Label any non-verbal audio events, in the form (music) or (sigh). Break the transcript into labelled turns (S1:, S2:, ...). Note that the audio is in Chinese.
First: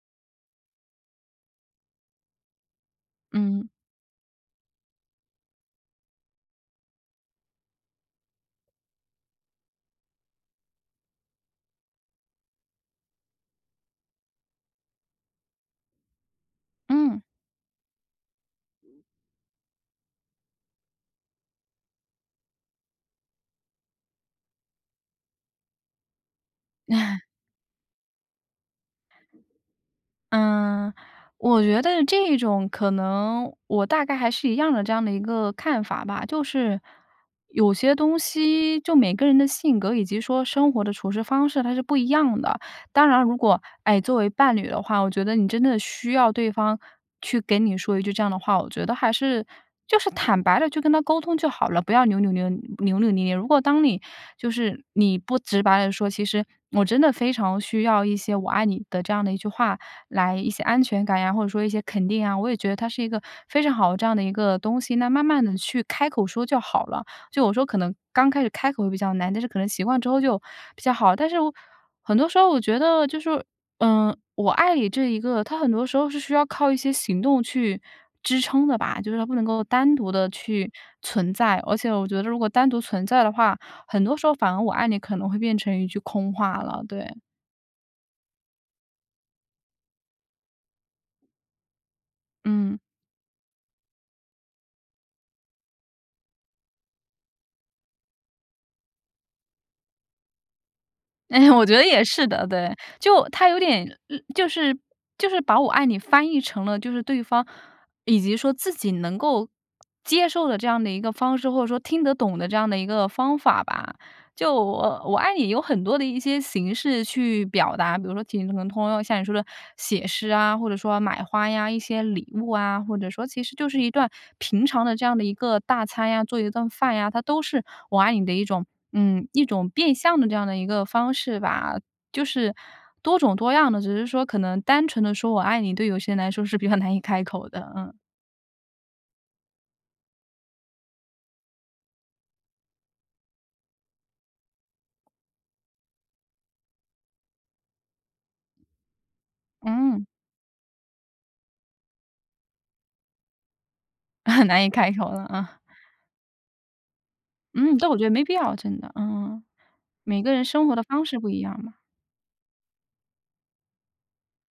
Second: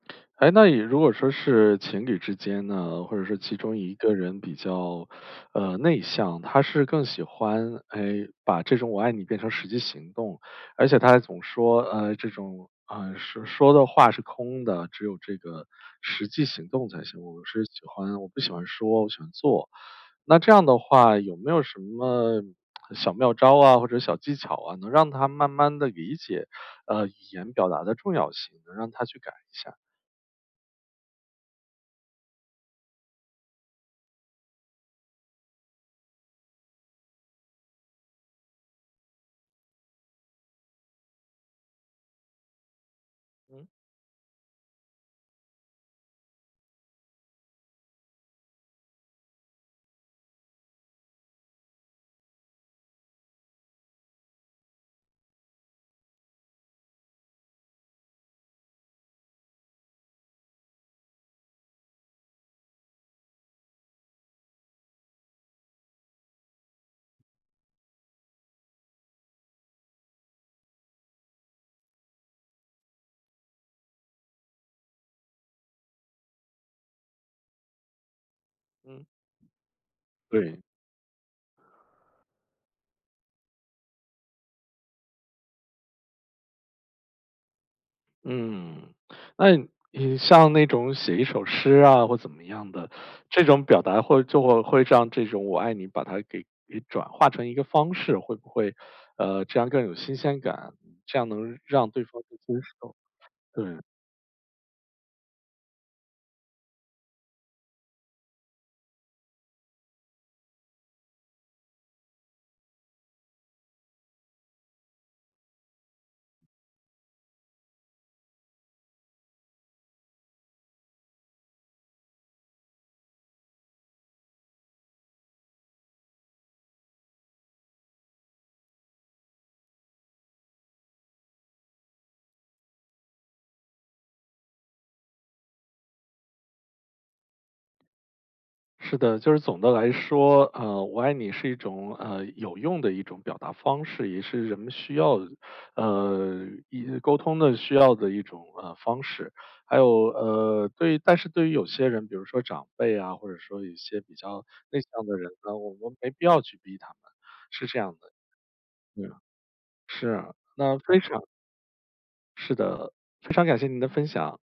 S1: 哎，那你如果说是情侣之间呢，或者是其
S2: 嗯。
S1: 中一个人比较，(sucks teeth) 呃，内向，他是更喜欢，哎，把这种我爱你变成实际行动。而且他还总说，呃，这种，呃，说说的话是空的，只有这个实际行动才
S2: 嗯。
S1: 行。我是喜欢我不喜欢说，我喜欢做。那这样的话有没有什么小妙招啊，或者小技巧啊，能让他慢慢地理解，呃，语
S2: (laughs)
S1: 言表达的重要性，能让他去改一下。
S2: 嗯，我觉得这种可能我大概还是一样的这样的一个看法吧。就是，有些东西就每个人的性格，以及说生活的处事方式它是不一样的。当然如果，
S1: 嗯。
S2: 哎，作为伴侣的话，我觉得你真的需要对方去给你说一句这样的话，我觉得还是就是坦白地就跟他沟通就好了，不要扭扭捏扭扭捏捏。如果当你就是你不直白地说，其实我真的非常需要一些“我爱你”的这样的一句话来一些安全感呀，或者说一些肯定啊，我也觉得它是一个非常好的这样的一个东西，那慢慢地去开口说就好了。就我说可能刚开始开口比较难，但是可能习惯之后就比较好。但是很多时候我觉得就是说，呃，我爱你这一个，它很多时候是需要靠一些行动去支撑的吧。
S1: 嗯。
S2: 就是它不能够单独地
S1: 对。
S2: 去存在，而且我觉得如果单独存在的话，很多时候反而我爱你可能会变成一句空话了，对。
S1: 嗯，那你像那种写一首诗啊或怎么样
S2: 嗯。
S1: 的，这种表达会就会让这种“我爱你”把它给给转化成一个方式，会不会，呃，这样更有新鲜感？这样
S2: 哎呀，
S1: 能
S2: 我觉得
S1: 让
S2: 也
S1: 对方
S2: 是
S1: 去
S2: 的，
S1: 接
S2: 对。
S1: 受，
S2: 就他有
S1: 对。
S2: 点就是就是把我爱你翻译成了，就是对方，以及说自己能够接受的这样的一个方式，或者说听得懂的这样的一个方法吧。就我“我爱你”有很多的一些形式去表达，比如说挺都能通用，像你说的写诗啊，或者说买花呀，一些礼物啊，或者说其实就是一段平常的这样的一个大餐呀，做一顿饭呀，它都是“我爱你”的一种，嗯，一种变相的这样的一个方式吧，就是多种多样的。只是说可能单纯地说"我爱你"，对有些人来说是比较难以开口的，嗯。
S1: 是的，就是总的来说，呃，“我爱你”是一种，呃，有用的一种表达方式，也是人们需要的，呃，也沟通的需要的一种，呃，方式。还有，
S2: 嗯。
S1: 呃，对但是对于有些人，比如说长辈啊，或者说一些比
S2: (laughs)
S1: 较
S2: 难以
S1: 内
S2: 开
S1: 向
S2: 口
S1: 的
S2: 了
S1: 人呢，
S2: 啊。
S1: 我们没必要去逼他们，是
S2: 嗯，
S1: 这
S2: 这
S1: 样
S2: 我觉
S1: 的。
S2: 得没必要，真的。
S1: 嗯，
S2: 嗯，
S1: 是
S2: 每
S1: 啊，
S2: 个人生活
S1: 那
S2: 的
S1: 非
S2: 方式
S1: 常
S2: 不一样嘛。
S1: 是的，非常感谢您的分享。